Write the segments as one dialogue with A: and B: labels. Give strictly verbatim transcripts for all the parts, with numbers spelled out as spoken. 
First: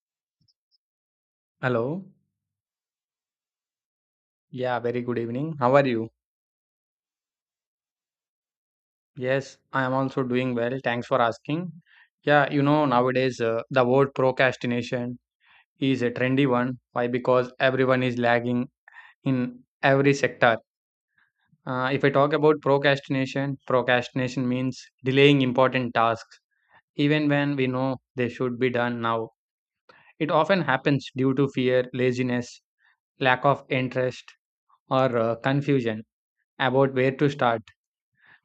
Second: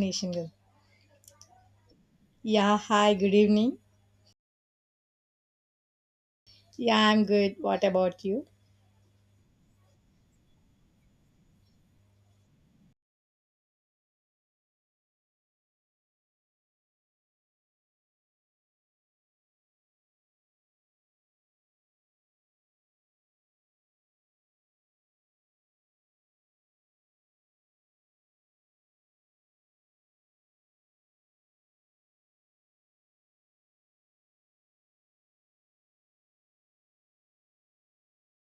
A: Nation. Girl.
B: Hello.
A: Yeah, hi, good evening.
B: Yeah, very good evening. How are you?
A: Yeah, I'm good. What about you?
B: Yes, I am also doing well. Thanks for asking. Yeah, you know, nowadays uh, the word procrastination is a trendy one. Why? Because everyone is lagging in every sector. Uh, if I talk about procrastination, procrastination means delaying important tasks, even when we know they should be done now. It often happens due to fear, laziness, lack of interest, or uh, confusion about where to start.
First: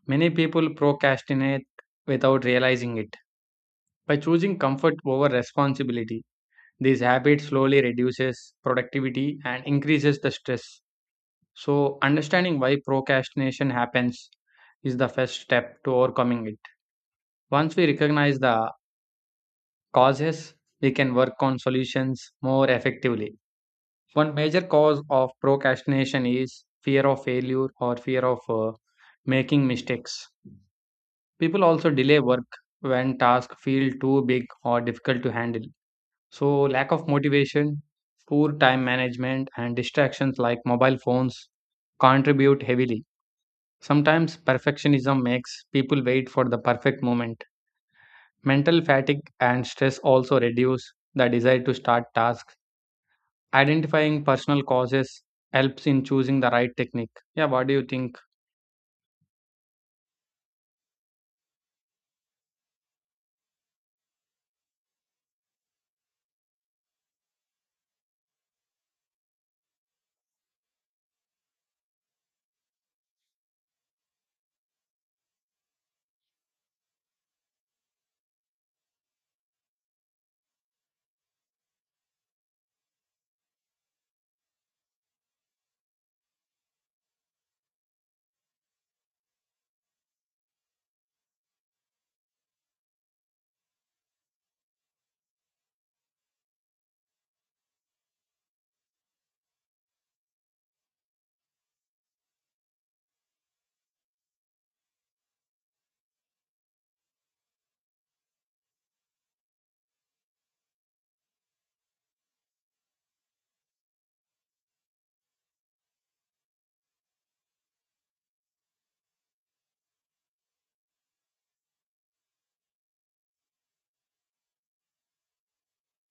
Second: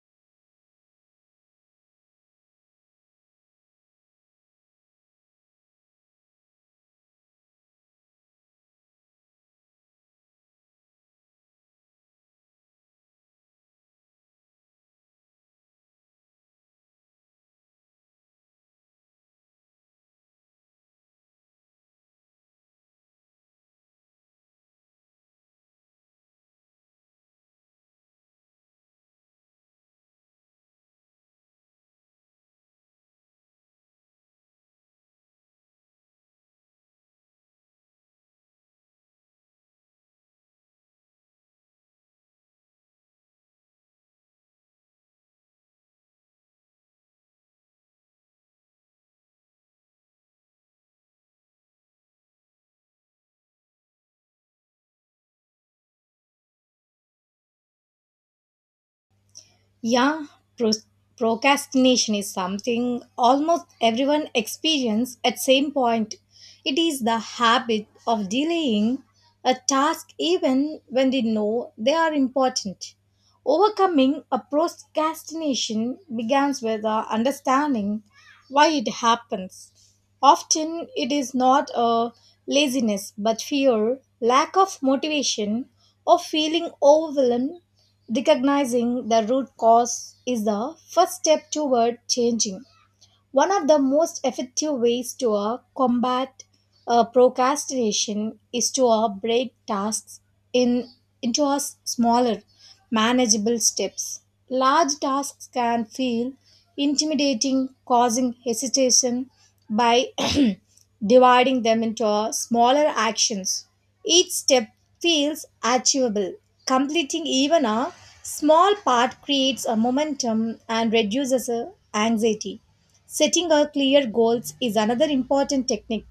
B: Many people procrastinate without realizing it. By choosing comfort over responsibility, this habit slowly reduces productivity and increases the stress. So, understanding why procrastination happens is the first step to overcoming it. Once we recognize the causes, we can work on solutions more effectively. One major cause of procrastination is fear of failure or fear of uh, making mistakes. People also delay work when tasks feel too big or difficult to handle. So, lack of motivation, poor time management, and distractions like mobile phones contribute heavily. Sometimes perfectionism makes people wait for the perfect moment. Mental fatigue and stress also reduce the desire to start tasks. Identifying personal causes helps in choosing the right technique. Yeah, what do you think?
A: Yeah, pros- procrastination is something almost everyone experience at same point. It is the habit of delaying a task even when they know they are important. Overcoming a procrastination begins with a understanding why it happens. Often it is not a laziness but fear, lack of motivation, or feeling overwhelmed. Recognizing the root cause is the first step toward changing. One of the most effective ways to uh, combat uh, procrastination is to uh, break tasks in, into a s- smaller, manageable steps. Large tasks can feel intimidating, causing hesitation by dividing them into uh, smaller actions. Each step feels achievable. Completing even a small part creates a momentum and reduces uh, anxiety. Setting a clear goals is another important technique.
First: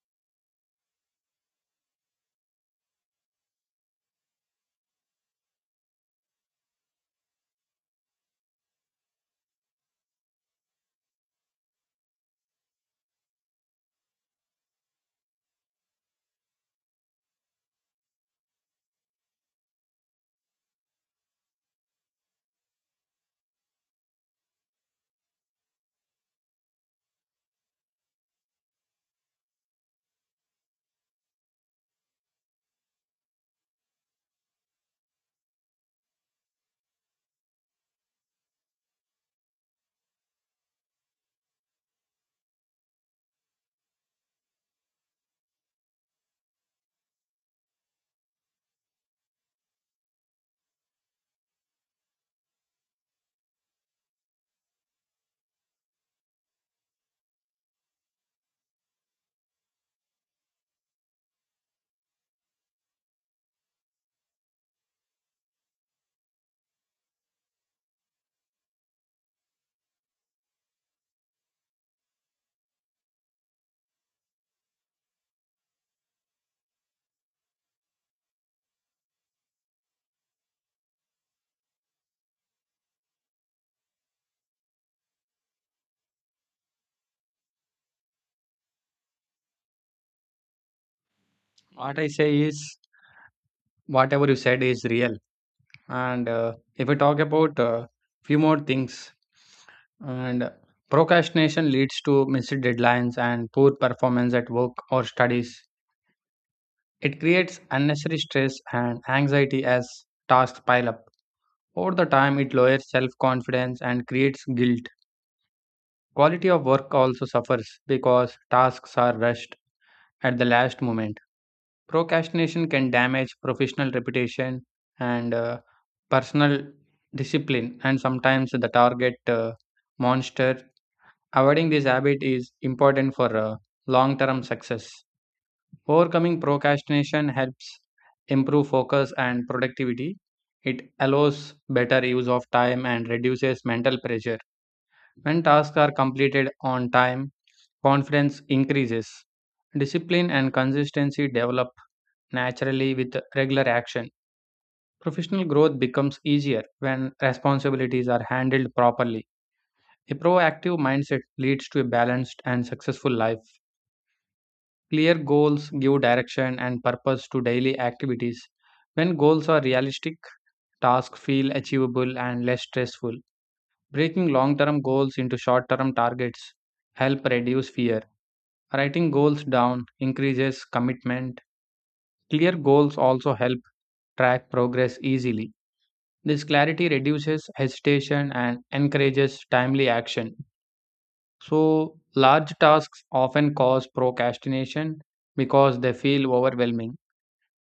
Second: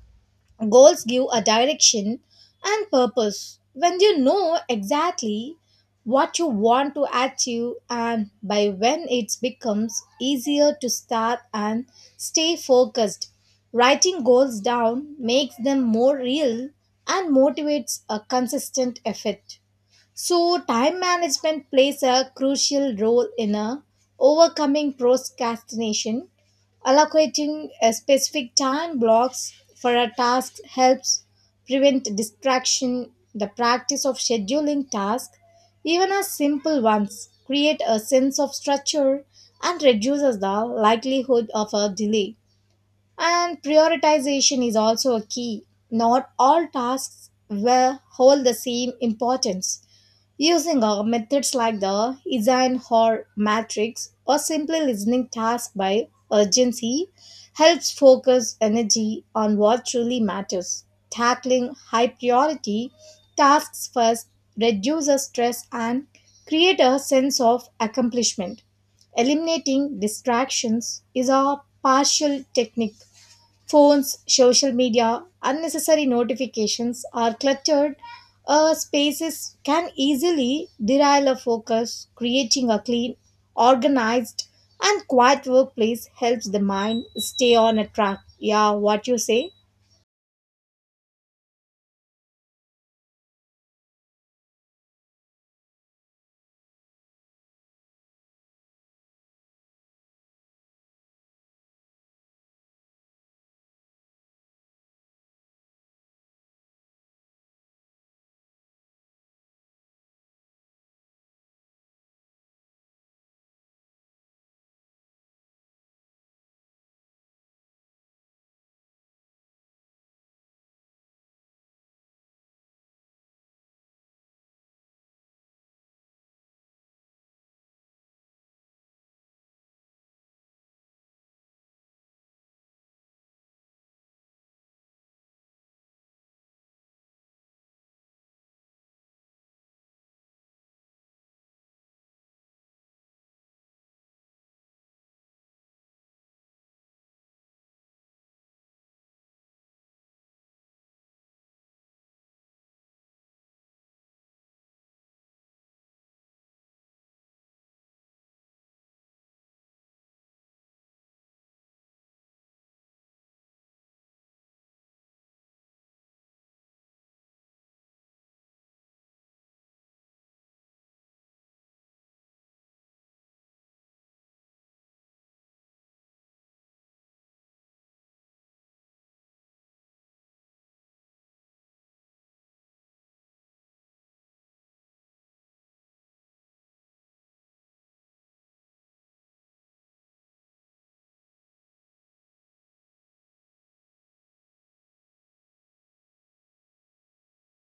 A: Goals give a direction and purpose. When you know exactly what you want to achieve and by when, it becomes easier to start and stay focused. Writing goals down makes them more real and motivates a consistent effort. So, time management plays a crucial role in uh, overcoming procrastination. Allocating uh, specific time blocks for a task helps prevent distraction. The practice of scheduling tasks, even as simple ones, create a sense of structure and reduces the likelihood of a delay. And prioritization is also a key. Not all tasks will hold the same importance. Using uh, methods like the Eisenhower matrix, or simply listening tasks by urgency, helps focus energy on what truly matters. Tackling high priority tasks first reduces stress and create a sense of accomplishment. Eliminating distractions is a partial technique. Phones, social media, unnecessary notifications, are cluttered uh, spaces can easily derail our focus. Creating a clean, organized, and quiet workplace helps the mind stay on a track. Yeah, what you say?
B: What I say is, whatever you said is real. And uh, if we talk about uh, few more things, and procrastination leads to missed deadlines and poor performance at work or studies. It creates unnecessary stress and anxiety as tasks pile up. Over the time, it lowers self confidence and creates guilt. Quality of work also suffers because tasks are rushed at the last moment. Procrastination can damage professional reputation and uh, personal discipline, and sometimes the target uh, monster. Avoiding this habit is important for uh, long term success. Overcoming procrastination helps improve focus and productivity. It allows better use of time and reduces mental pressure. When tasks are completed on time, confidence increases. Discipline and consistency develop naturally with regular action. Professional growth becomes easier when responsibilities are handled properly. A proactive mindset leads to a balanced and successful life. Clear goals give direction and purpose to daily activities. When goals are realistic, tasks feel achievable and less stressful. Breaking long term goals into short term targets help reduce fear. Writing goals down increases commitment. Clear goals also help track progress easily. This clarity reduces hesitation and encourages timely action. So, large tasks often cause procrastination because they feel overwhelming.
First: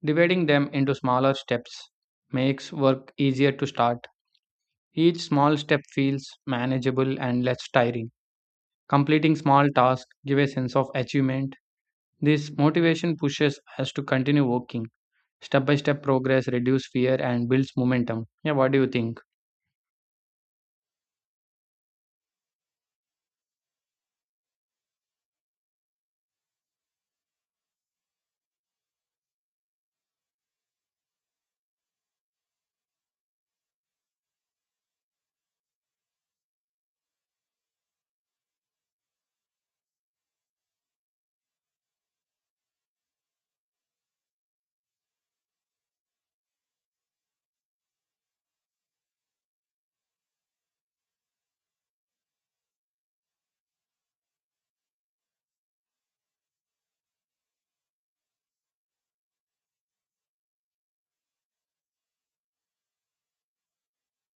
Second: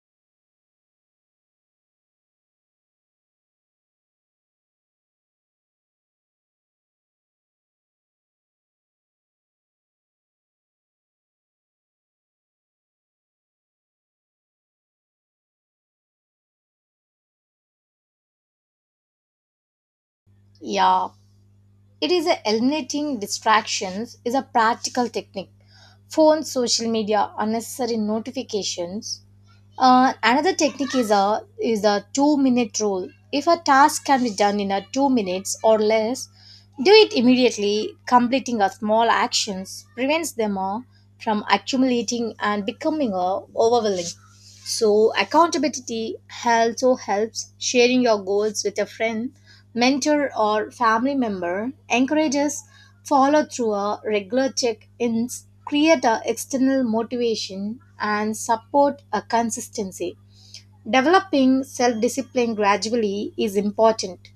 B: Dividing them into smaller steps makes work easier to start. Each small step feels manageable and less tiring. Completing small tasks give a sense of achievement. This motivation pushes us to continue working. Step by step progress reduces fear and builds momentum. Yeah, what do you think?
A: Yeah, It is a eliminating distractions is a practical technique. Phone, social media, unnecessary notifications. Uh, another technique is a is a two minute rule. If a task can be done in a two minutes or less, do it immediately. Completing a small actions prevents them all from accumulating and becoming uh, overwhelming. So, accountability also helps. Sharing your goals with a friend, mentor, or family member encourages follow through. A regular check-ins create a external motivation and support a consistency. Developing self-discipline gradually is important.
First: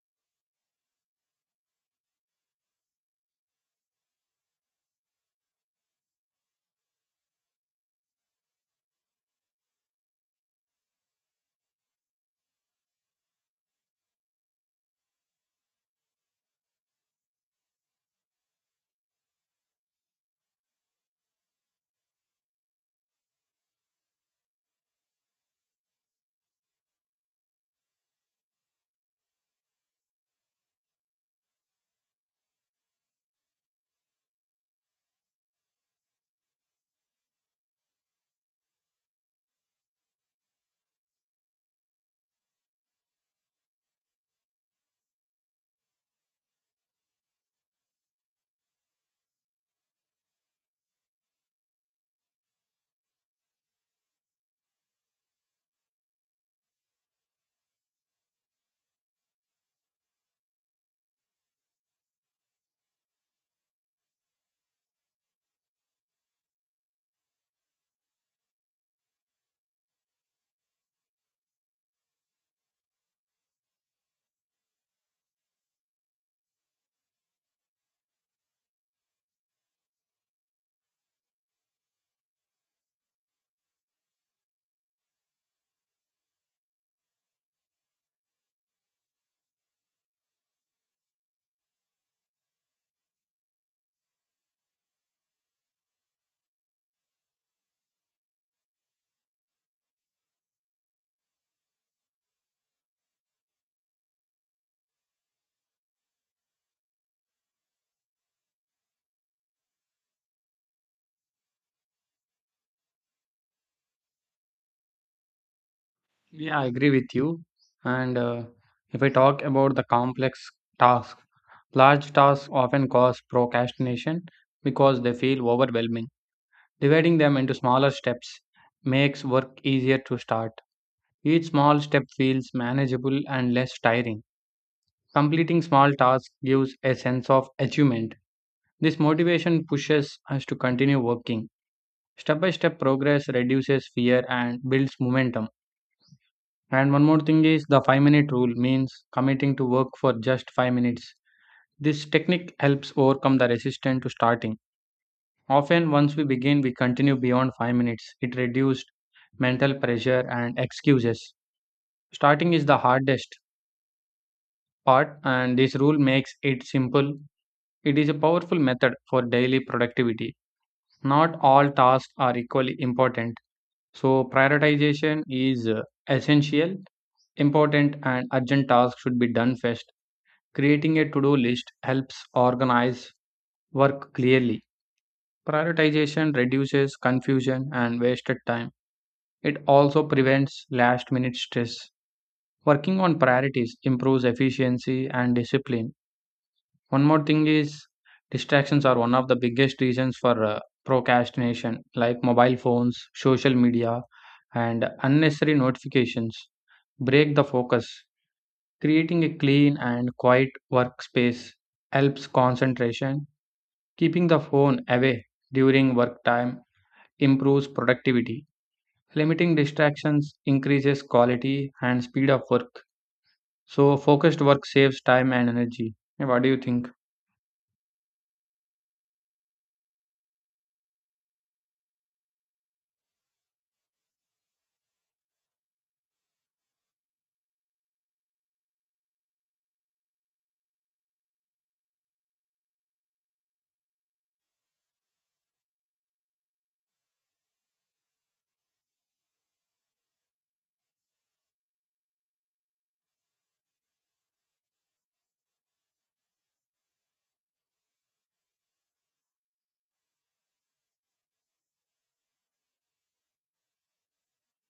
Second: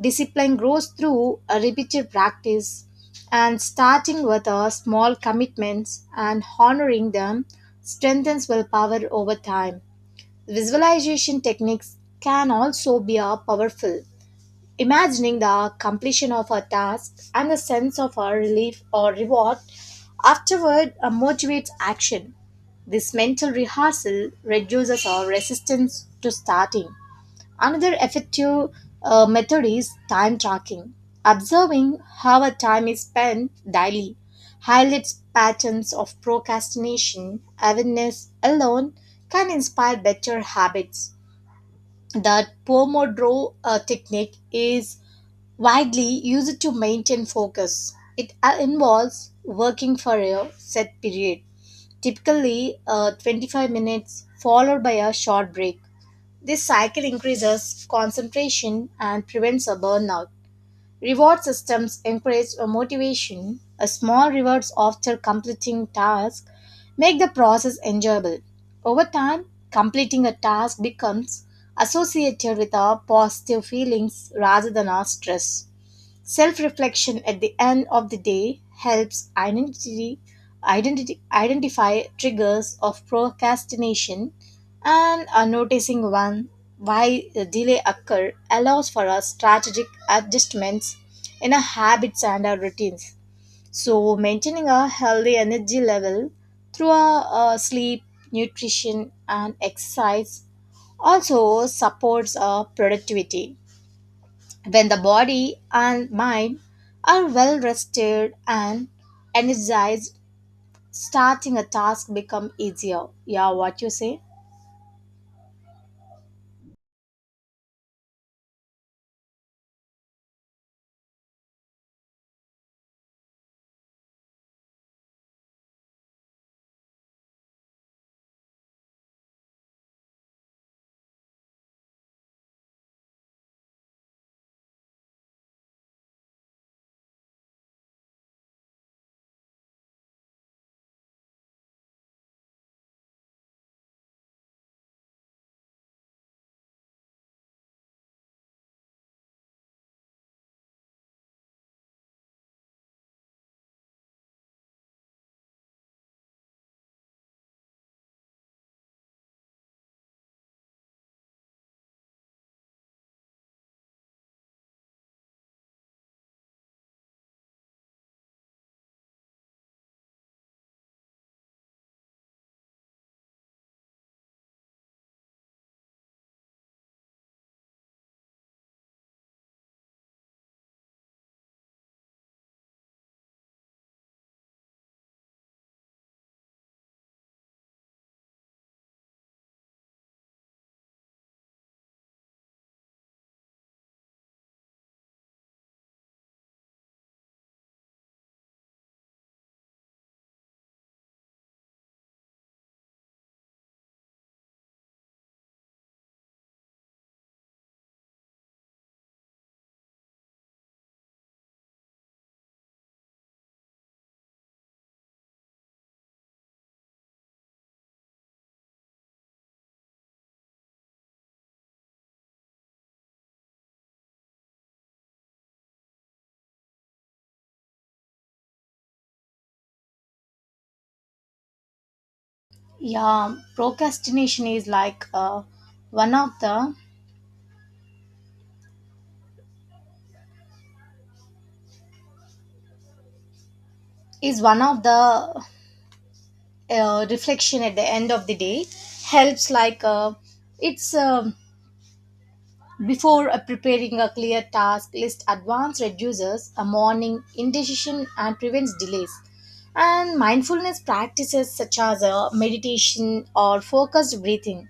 A: Discipline grows through a repeated practice, and starting with a small commitments and honoring them strengthens willpower over time. Visualization techniques can also be a powerful. Imagining the completion of a task and the sense of a relief or reward afterward uh, motivates action. This mental rehearsal reduces our resistance to starting. Another effective uh, method is time tracking. Observing how our time is spent daily highlights patterns of procrastination. Awareness alone can inspire better habits. The Pomodoro uh, technique is widely used to maintain focus. It uh, involves working for a set period, typically uh, twenty-five minutes, followed by a short break. This cycle increases concentration and prevents a burnout. Reward systems encourage a motivation. A small rewards after completing tasks make the process enjoyable. Over time, completing a task becomes associated with our positive feelings rather than our stress. Self reflection at the end of the day helps identity, identity, identify triggers of procrastination, and uh, noticing one why the delay occur allows for a strategic adjustments in our habits and our routines. So, maintaining a healthy energy level through our uh, sleep, nutrition and exercise also supports our productivity when the body and mind are well rested and energized, starting a task become easier. Yeah, what you say?
B: Yeah, I agree with you. And uh, if I talk about the complex task, large tasks often cause procrastination because they feel overwhelming. Dividing them into smaller steps makes work easier to start. Each small step feels manageable and less tiring. Completing small tasks gives a sense of achievement. This motivation pushes us to continue working. Step by step progress reduces fear and builds momentum. And one more thing is the five minute rule means committing to work for just five minutes. This technique helps overcome the resistance to starting. Often, once we begin, we continue beyond five minutes. It reduced mental pressure and excuses. Starting is the hardest part, and this rule makes it simple. It is a powerful method for daily productivity. Not all tasks are equally important, so prioritization is uh, essential. Important and urgent tasks should be done first. Creating a to do list helps organize work clearly. Prioritization reduces confusion and wasted time. It also prevents last minute stress. Working on priorities improves efficiency and discipline. One more thing is distractions are one of the biggest reasons for uh, procrastination, like mobile phones, social media, and unnecessary notifications. Break the focus. Creating a clean and quiet workspace helps concentration. Keeping the phone away during work time improves productivity. Limiting distractions increases quality and speed of work. So, focused work saves time and energy. Yeah, what do you think?
A: Yeah, procrastination is like uh, one of the is one of the uh, reflection at the end of the day helps like uh, it's um before uh, preparing a clear task list, advance reduces a morning indecision and prevents delays. And mindfulness practices such as uh, meditation or focused breathing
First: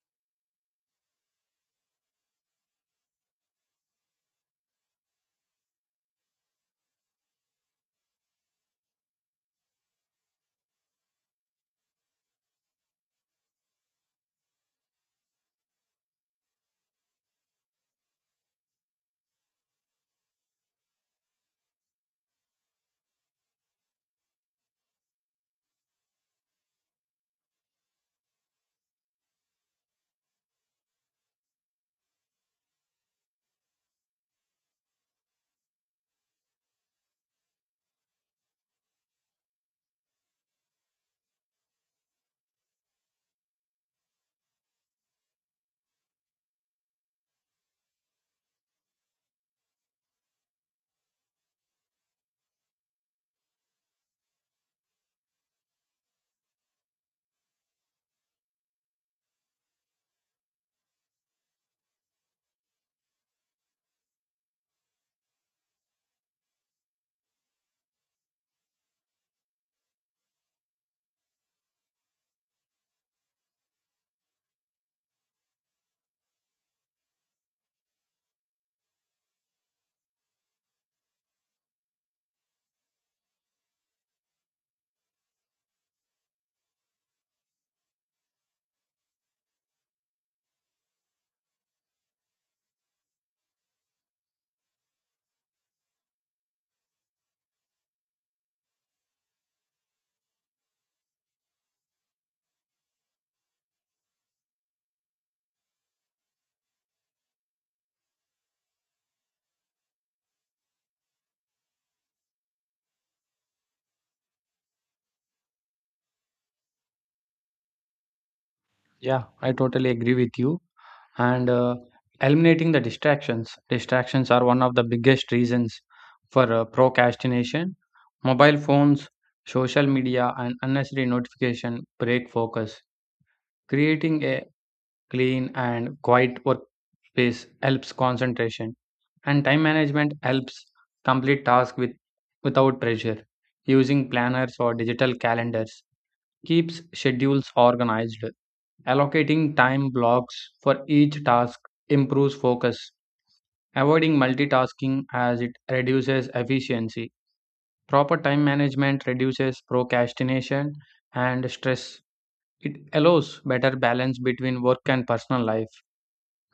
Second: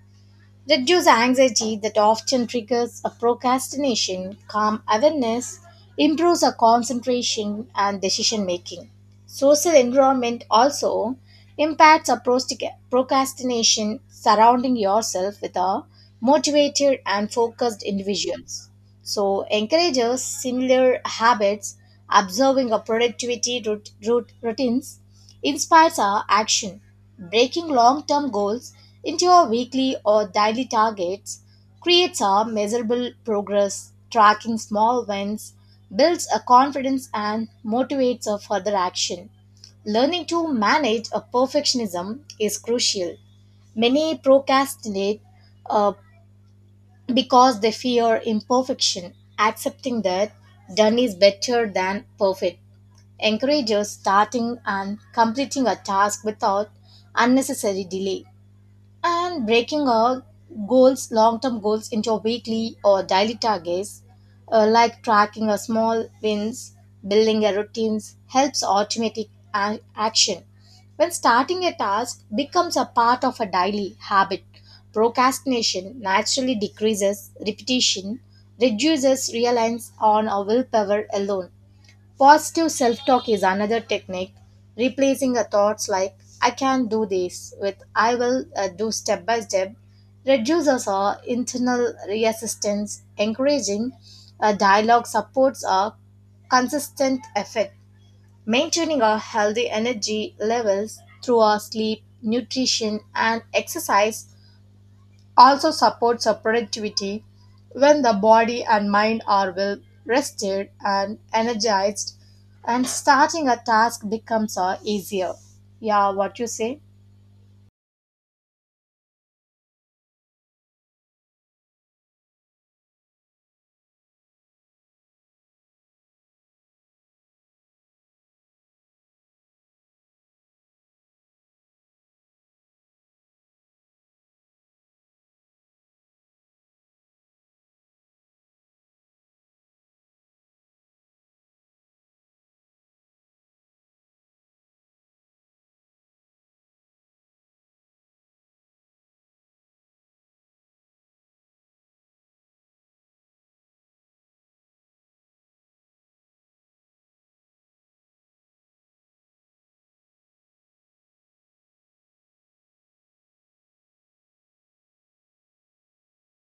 A: reduce anxiety that often triggers a procrastination. Calm awareness improves our concentration and decision making. Social environment also impacts our prostic- procrastination. Surrounding yourself with a motivated and focused individuals, so, encourages similar habits. Observing a productivity rut- rut- routines inspires our action. Breaking long-term goals into our weekly or daily targets creates a measurable progress. Tracking small wins builds a confidence and motivates a further action. Learning to manage a perfectionism is crucial. Many procrastinate uh, because they fear imperfection. Accepting that done is better than perfect encourages starting and completing a task without unnecessary delay. And breaking all goals, long-term goals, into weekly or daily targets, uh, like tracking a small wins, building a routines helps automatic a- action. When starting a task becomes a part of a daily habit, procrastination naturally decreases. Repetition reduces reliance on our willpower alone. Positive self talk is another technique. Replacing a thoughts like I can do this with I will uh, do step by step reduces our internal resistance. Encouraging a dialogue supports our consistent effort. Maintaining our healthy energy levels through our sleep, nutrition, and exercise also supports our productivity. When the body and mind are well rested and energized, and starting a task becomes uh, easier. Yeah, what you say?
B: Yeah, I totally agree with you. And uh, eliminating the distractions. Distractions are one of the biggest reasons for uh, procrastination. Mobile phones, social media, and unnecessary notification break focus, creating a clean and quiet workspace helps concentration and time management helps complete tasks with, without pressure using planners or digital calendars keeps schedules organized allocating time blocks for each task improves focus avoiding multitasking as it reduces efficiency proper time management reduces procrastination and stress it allows better balance between work and personal life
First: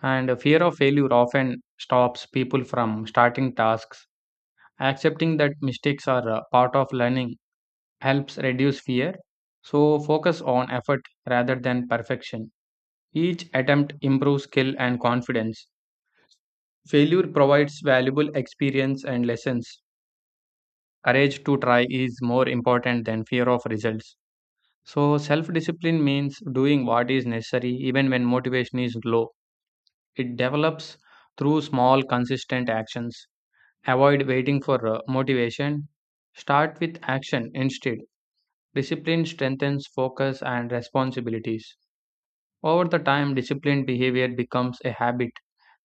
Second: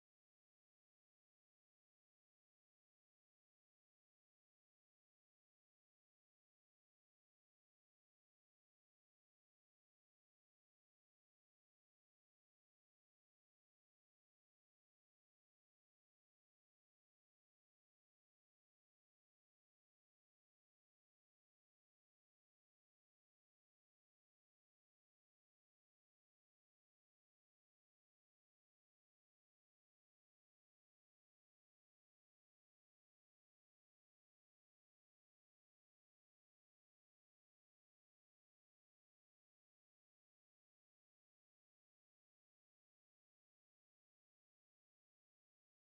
B: and fear of failure often stops people from starting tasks. Accepting that mistakes are a part of learning helps reduce fear. So, focus on effort rather than perfection. Each attempt improves skill and confidence. Failure provides valuable experience and lessons. Courage to try is more important than fear of results. So, self discipline means doing what is necessary even when motivation is low. It develops through small, consistent actions. Avoid waiting for uh, motivation. Start with action instead. Discipline strengthens focus and responsibilities. Over the time, disciplined behavior becomes a habit.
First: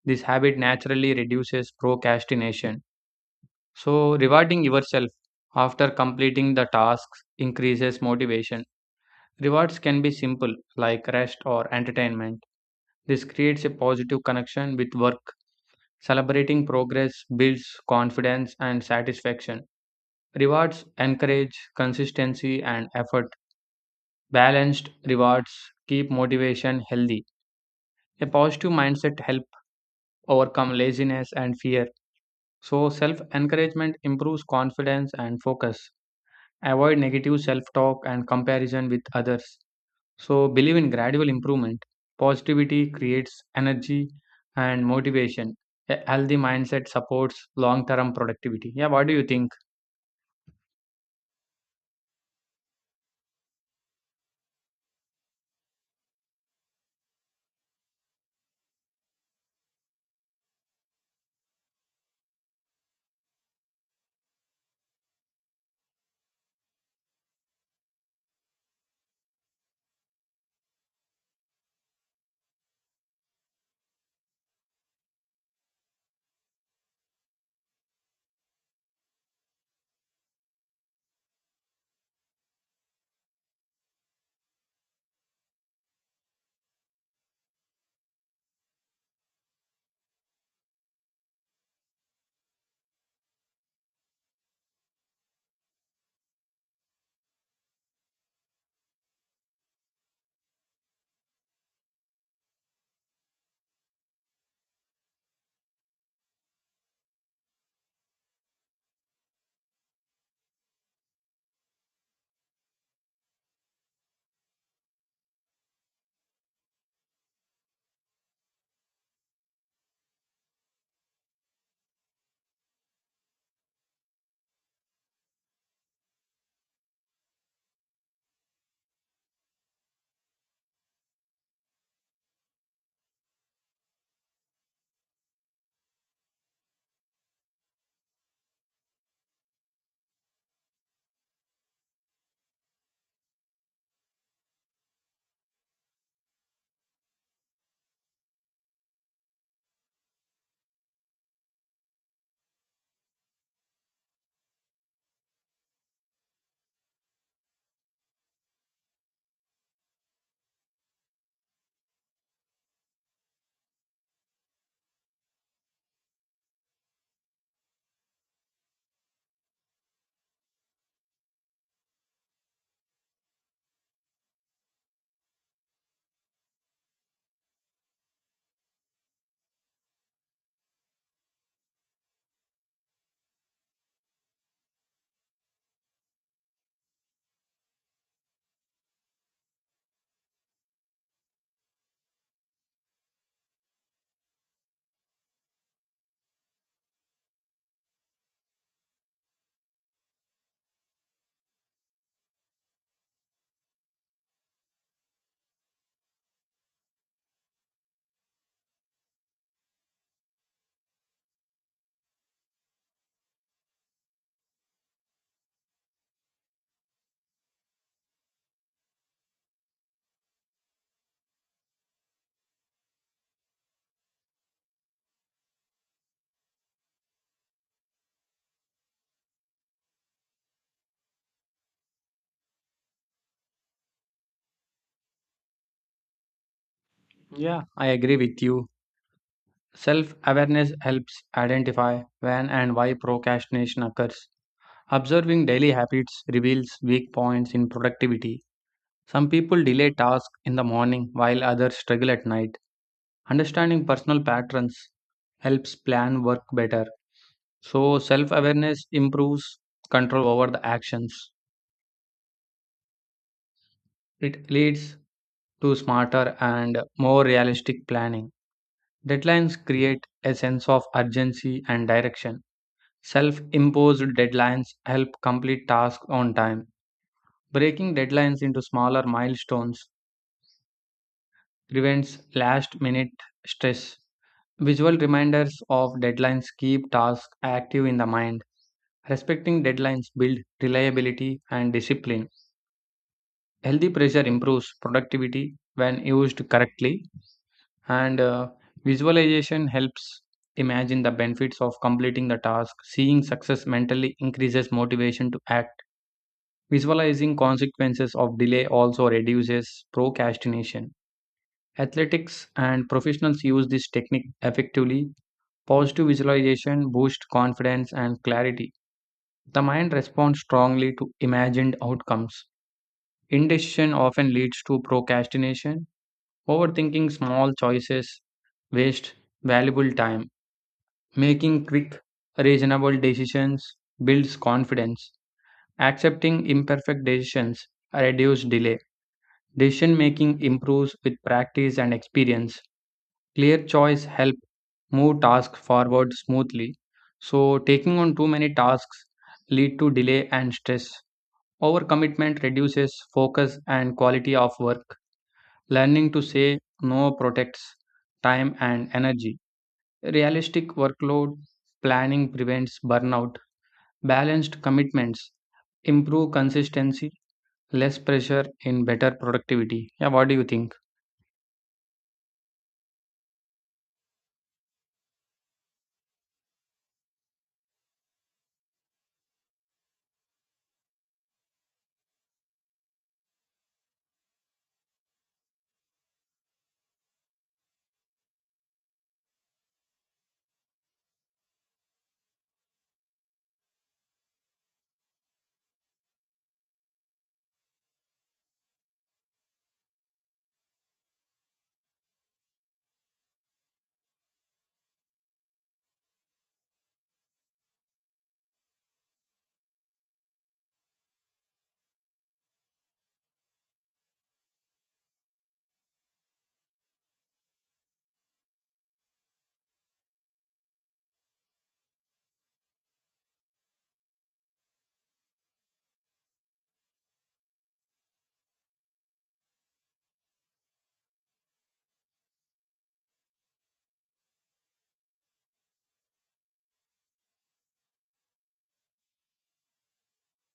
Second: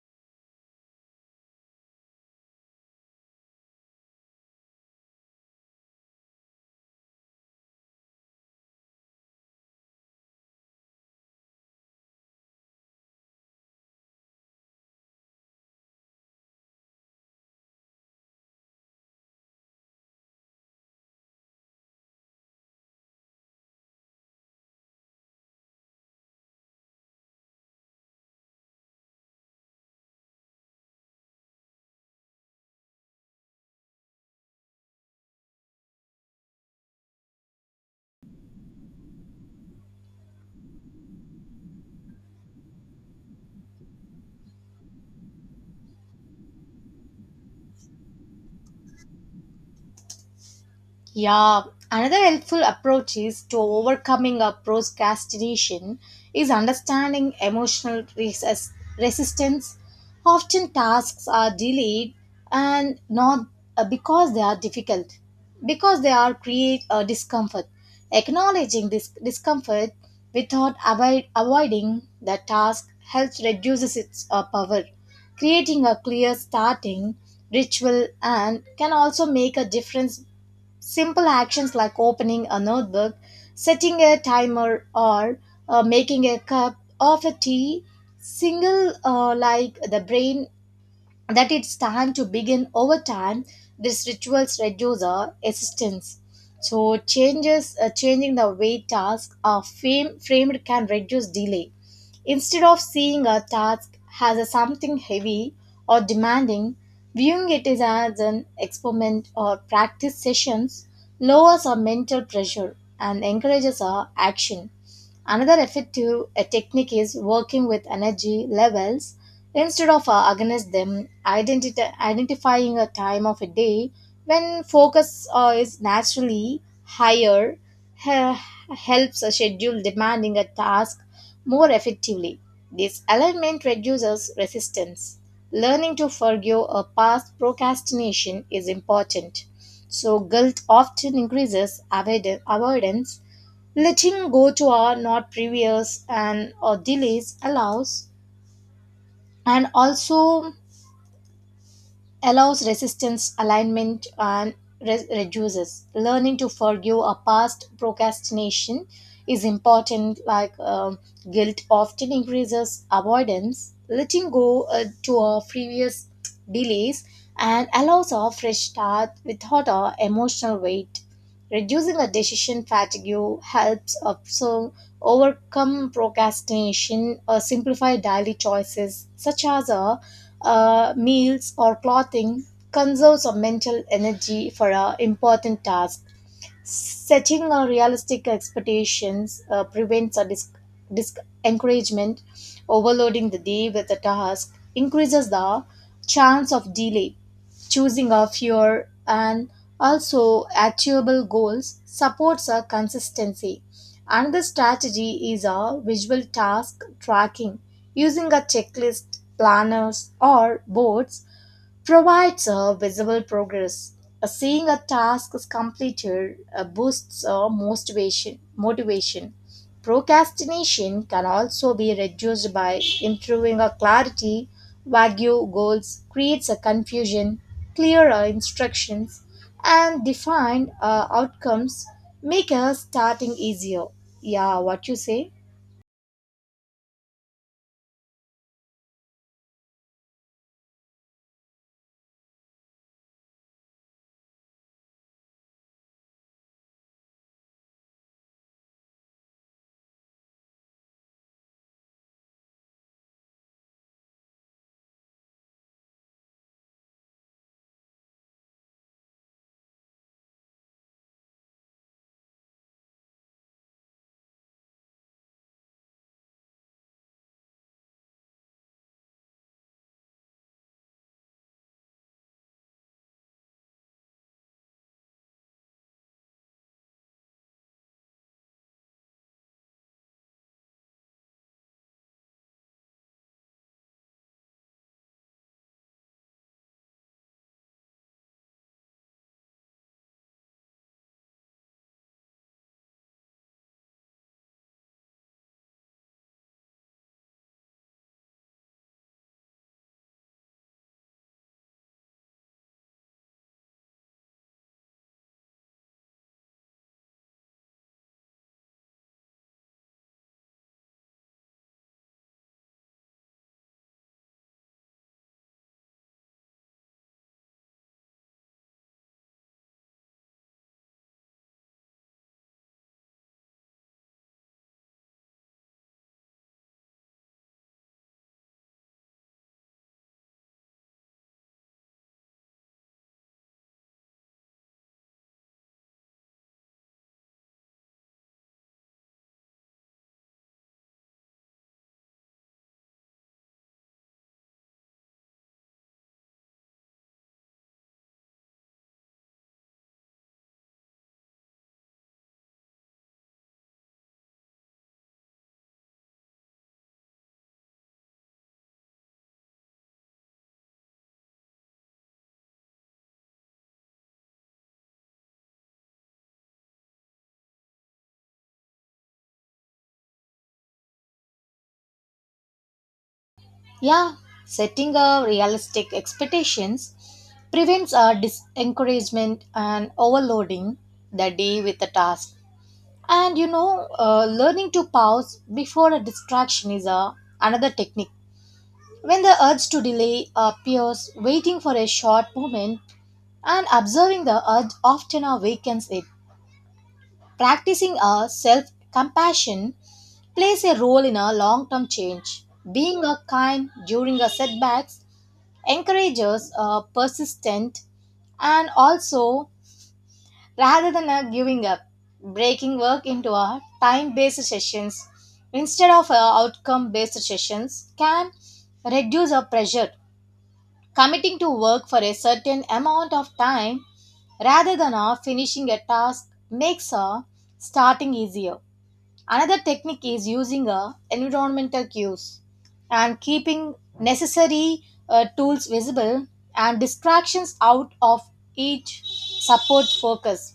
B: This habit naturally reduces procrastination. So, rewarding yourself after completing the tasks increases motivation. Rewards can be simple, like rest or entertainment. This creates a positive connection with work. Celebrating progress builds confidence and satisfaction. Rewards encourage consistency and effort. Balanced rewards keep motivation healthy. A positive mindset helps overcome laziness and fear. So, self encouragement improves confidence and focus. Avoid negative self talk and comparison with others. So, believe in gradual improvement. Positivity creates energy and motivation. A healthy mindset supports long term productivity. Yeah, what do you think?
A: Yeah, another helpful approach is to overcoming a procrastination is understanding emotional reses- resistance. Often tasks are delayed and not uh, because they are difficult, because they are create a discomfort. Acknowledging this discomfort without avoid, avoiding the task helps reduces its uh, power. Creating a clear starting ritual and can also make a difference. Simple actions like opening a notebook, setting a timer, or uh, making a cup of a tea single uh, like the brain that it's time to begin. Over time, these rituals reduce the assistance. So, changes uh, changing the way tasks are frame, framed can reduce delay. Instead of seeing a task as a something heavy or demanding, viewing it is as an experiment or practice sessions lowers our mental pressure and encourages our action. Another effective uh, technique is working with energy levels instead of uh, against them. Identi- identifying a time of a day when focus uh, is naturally higher he- helps uh, schedule demanding a task more effectively. This alignment reduces resistance. Learning to forgive a past procrastination is important. So, guilt often increases avoid- avoidance. Letting go to our not previous and or delays allows, and also allows resistance alignment and re- reduces. Learning to forgive a past procrastination is important, like um, guilt often increases avoidance. Letting go uh, to our previous delays and allows a fresh start without our emotional weight. Reducing a decision fatigue helps also overcome procrastination, or simplify daily choices such as uh, uh, meals or clothing, conserves of mental energy for uh, important tasks. Setting uh, realistic expectations uh, prevents a dis- dis- encouragement. Overloading the day with a task increases the chance of delay. Choosing a fewer and also achievable goals supports a consistency. Another strategy is a visual task tracking. Using a checklist, planners or boards provides a visible progress. A seeing a task is completed uh, boosts uh, motivation. Motivation. Procrastination can also be reduced by improving a clarity. Vague goals creates a confusion. Clearer instructions and defined uh, outcomes make a starting easier. Yeah, what you say?
B: Yeah, I agree with you. Self awareness helps identify when and why procrastination occurs. Observing daily habits reveals weak points in productivity. Some people delay tasks in the morning while others struggle at night. Understanding personal patterns helps plan work better. So, self awareness improves control over the actions. It leads to smarter and more realistic planning. Deadlines create a sense of urgency and direction. Self imposed deadlines help complete tasks on time. Breaking deadlines into smaller milestones prevents last minute stress. Visual reminders of deadlines keep tasks active in the mind. Respecting deadlines build reliability and discipline. Healthy pressure improves productivity when used correctly, and uh, visualization helps imagine the benefits of completing the task. Seeing success mentally increases motivation to act. Visualizing consequences of delay also reduces procrastination. Athletics and professionals use this technique effectively. Positive visualization boosts confidence and clarity. The mind responds strongly to imagined outcomes. Indecision often leads to procrastination. Overthinking small choices wastes valuable time. Making quick, reasonable decisions builds confidence. Accepting imperfect decisions reduces delay. Decision making improves with practice and experience. Clear choice help move tasks forward smoothly. So taking on too many tasks lead to delay and stress. Overcommitment reduces focus and quality of work. Learning to say no protects time and energy. Realistic workload planning prevents burnout. Balanced commitments improve consistency, less pressure in better productivity. Yeah, what do you think?
A: Yeah, setting a realistic expectations prevents our disencouragement and overloading the day with a task. And you know, uh, learning to pause before a distraction is a, another technique. When the urge to delay appears, waiting for a short moment and observing the urge often awakens it. Practicing a self compassion plays a role in a long term change. Being a kind during a setbacks encourages uh, persistent, and also rather than uh, giving up. Breaking work into a time based sessions instead of outcome based sessions can reduce our pressure. Committing to work for a certain amount of time rather than uh, finishing a task makes uh, starting easier. Another technique is using a environmental cues, and keeping necessary uh, tools visible and distractions out of each, support focus.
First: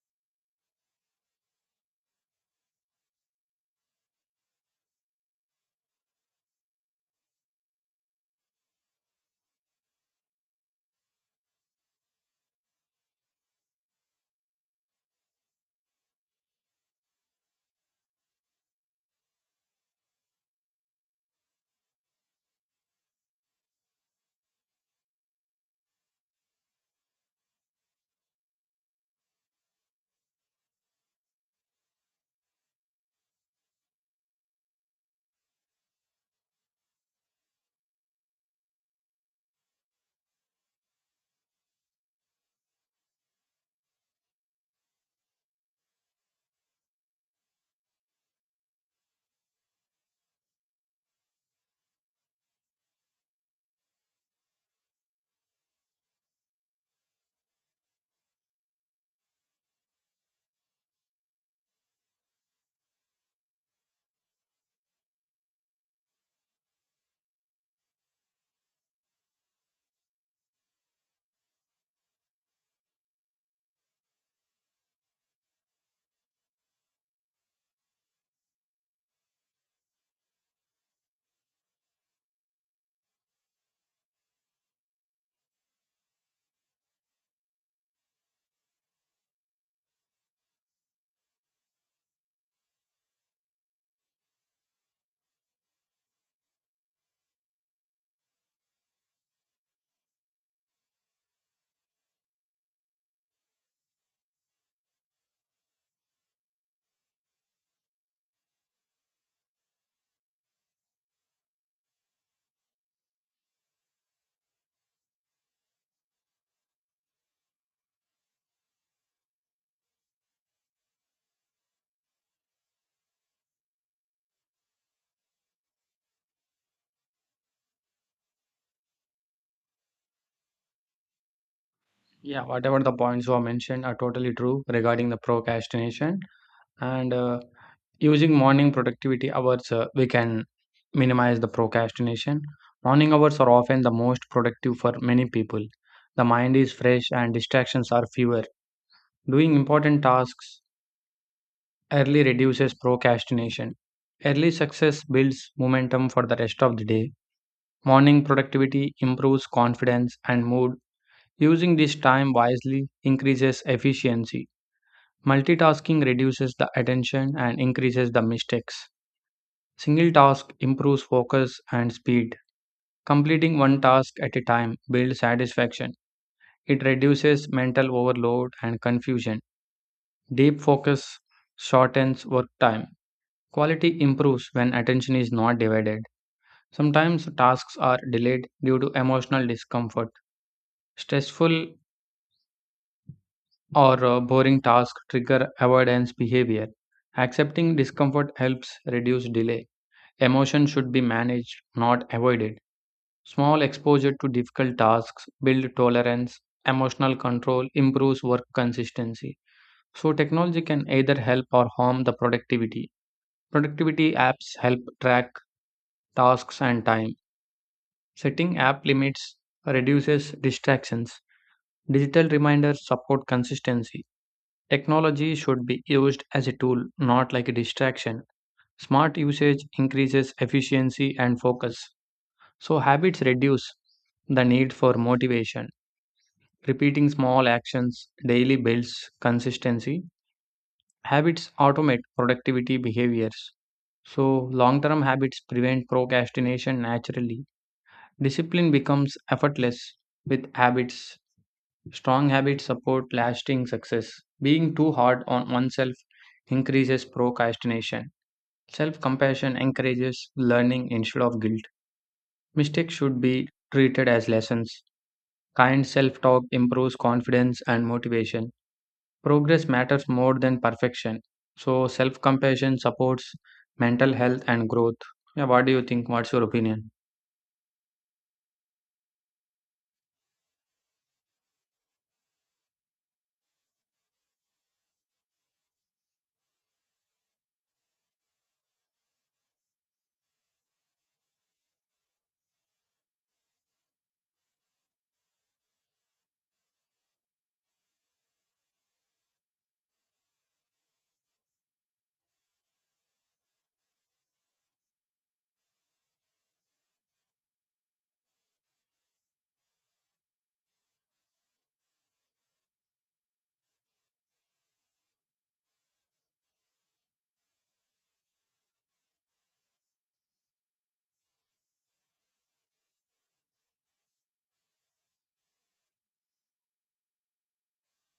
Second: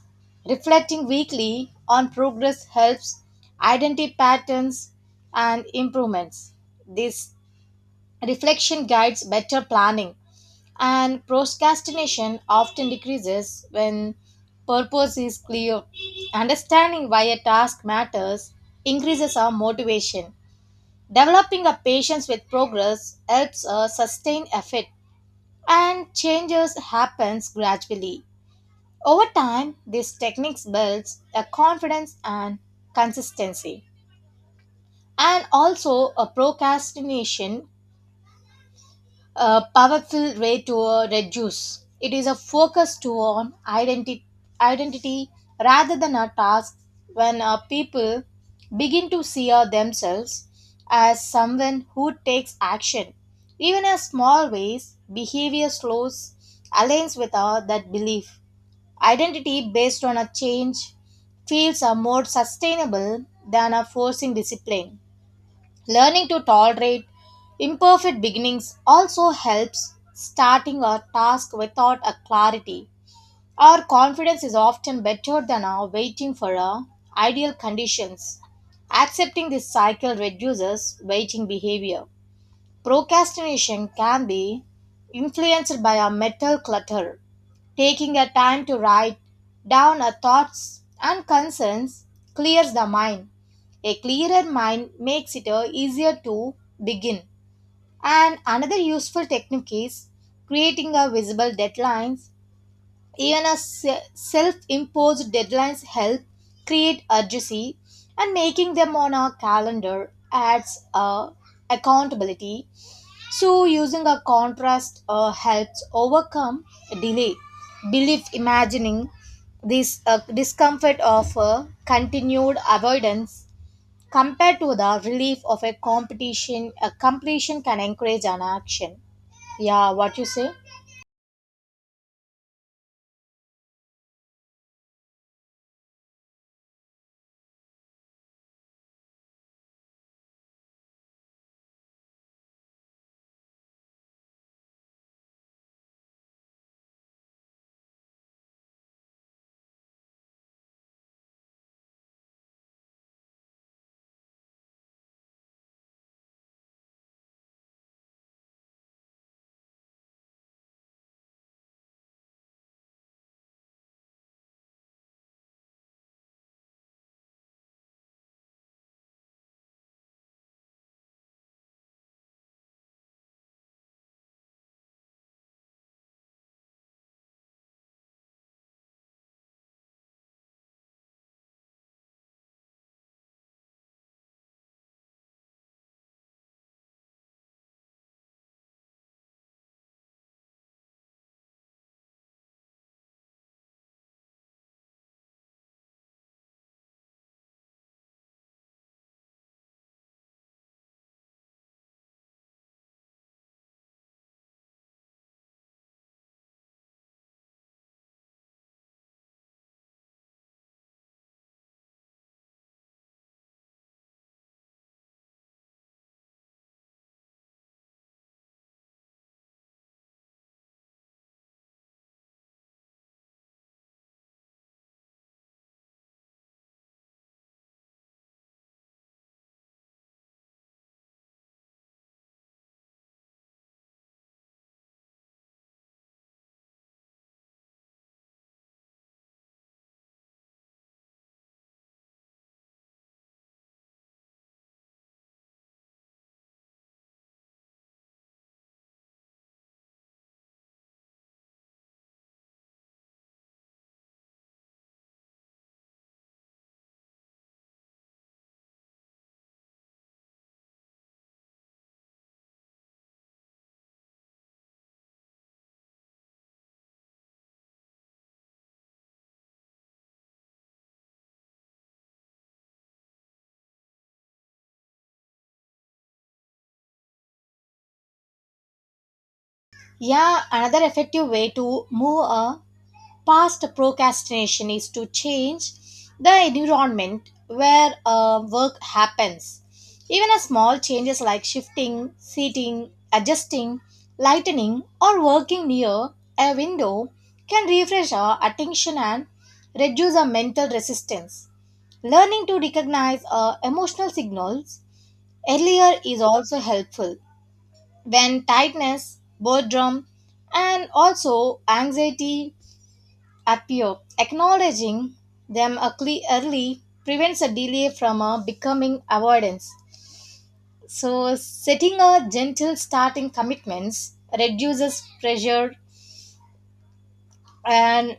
A: Reflecting weekly on progress helps identify patterns and improvements. This reflection guides better planning, and procrastination often decreases when purpose is clear. Understanding why a task matters increases our motivation. Developing a patience with progress helps us sustain effort, and changes happens gradually. Over time, these techniques builds a confidence and consistency. And also a procrastination a powerful way to uh, reduce. It is a focus to on identity, identity rather than a task. When uh, people begin to see uh, themselves as someone who takes action, even in small ways, behavior slows aligns with uh, that belief. Identity based on a change feels uh, more sustainable than a forcing discipline. Learning to tolerate imperfect beginnings also helps starting a task without a clarity. Our confidence is often better than our waiting for our ideal conditions. Accepting this cycle reduces waiting behavior. Procrastination can be influenced by our mental clutter. Taking a time to write down our thoughts and concerns clears the mind. A clearer mind makes it uh, easier to begin. And another useful technique is creating a visible deadline. Even a se- self-imposed deadlines help create urgency, and making them on our calendar adds uh, accountability. So, using a contrast uh, helps overcome delay. Belief imagining this uh, discomfort of a continued avoidance compared to the relief of a competition a completion can encourage an action. Yeah, what you say?
B: Yeah, whatever the points were mentioned are totally true regarding the procrastination and uh, using morning productivity hours uh, we can minimize the procrastination. Morning hours are often the most productive for many people. The mind is fresh and distractions are fewer. Doing important tasks early reduces procrastination. Early success builds momentum for the rest of the day. Morning productivity improves confidence and mood. Using this time wisely increases efficiency. Multitasking reduces the attention and increases the mistakes. Single task improves focus and speed. Completing one task at a time builds satisfaction. It reduces mental overload and confusion. Deep focus shortens work time. Quality improves when attention is not divided. Sometimes tasks are delayed due to emotional discomfort. Stressful or uh, boring tasks trigger avoidance behavior. Accepting discomfort helps reduce delay. Emotion should be managed, not avoided. Small exposure to difficult tasks build tolerance. Emotional control improves work consistency. So technology can either help or harm the productivity. Productivity apps help track tasks and time. Setting app limits reduces distractions. Digital reminders support consistency. Technology should be used as a tool, not like a distraction. Smart usage increases efficiency and focus. So, habits reduce the need for motivation. Repeating small actions daily builds consistency. Habits automate productivity behaviors. So, long term habits prevent procrastination naturally. Discipline becomes effortless with habits. Strong habits support lasting success. Being too hard on oneself increases procrastination. Self compassion encourages learning instead of guilt. Mistakes should be treated as lessons. Kind self talk improves confidence and motivation. Progress matters more than perfection. So, self compassion supports mental health and growth. Yeah, what do you think? What's your opinion?
A: Yeah, another effective way to move a past procrastination is to change the environment where uh, work happens. Even a small changes like shifting, seating, adjusting, lightening, or working near a window can refresh our attention and reduce our mental resistance. Learning to recognize uh, emotional signals earlier is also helpful when tightness, boredom, and also anxiety appear. Acknowledging them early early prevents a delay from a becoming avoidance. So, setting a gentle starting commitments reduces pressure and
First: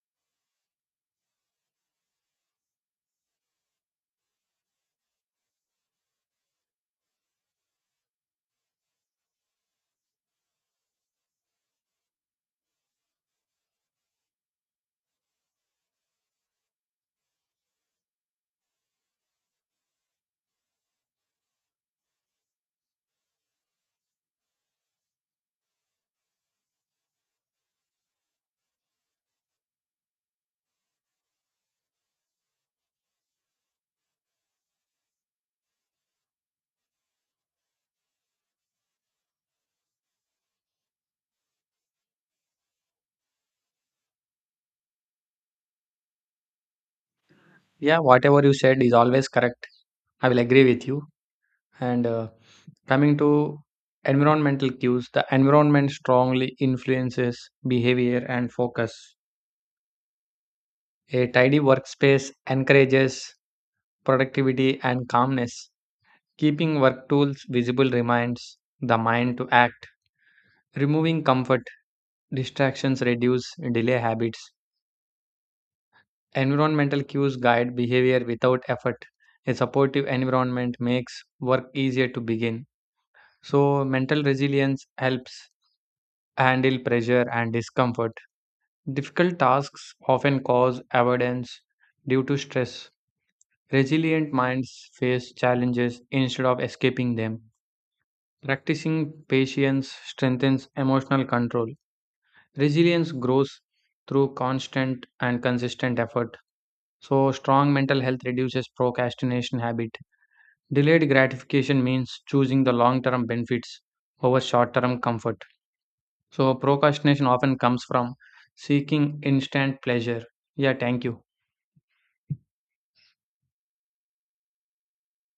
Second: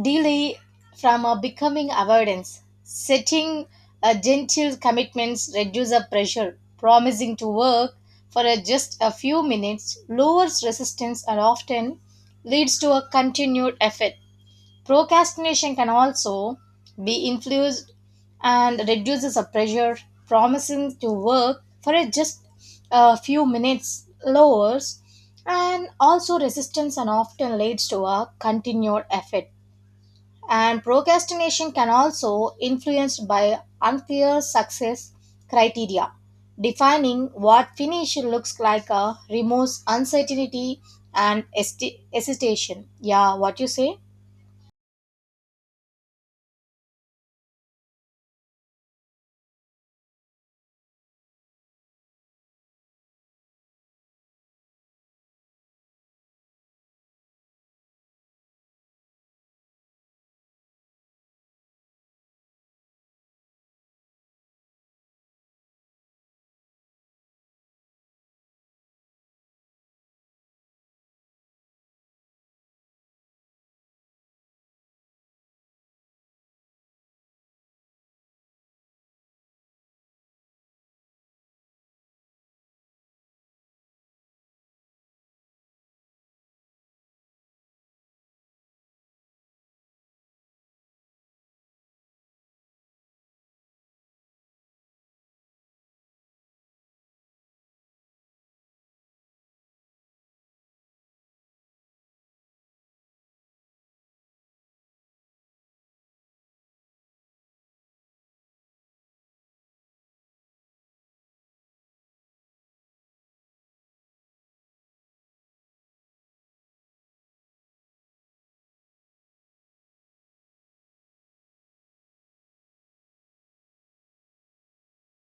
A: delay from uh, becoming avoidance. Setting a gentle commitments reduce the pressure. Promising to work for uh, just a few minutes lowers resistance and often leads to a continued effort. Procrastination can also be influenced and reduces the pressure. Promising to work for uh, just a few minutes lowers, and also resistance and often leads to a continued effort, and procrastination can also influenced by unclear success criteria. Defining what finish looks like uh, removes uncertainty and hesti- hesitation. Yeah, what you say?
B: Yeah, whatever you said is always correct. I will agree with you. And uh, coming to environmental cues, the environment strongly influences behavior and focus. A tidy workspace encourages productivity and calmness. Keeping work tools visible reminds the mind to act. Removing comfort, distractions reduce delay habits. Environmental cues guide behavior without effort. A supportive environment makes work easier to begin. So, mental resilience helps handle pressure and discomfort. Difficult tasks often cause avoidance due to stress. Resilient minds face challenges instead of escaping them. Practicing patience strengthens emotional control. Resilience grows through constant and consistent effort. So, strong mental health reduces procrastination habit. Delayed gratification means choosing the long term benefits over short term comfort. So, procrastination often comes from seeking instant pleasure. Yeah, thank you.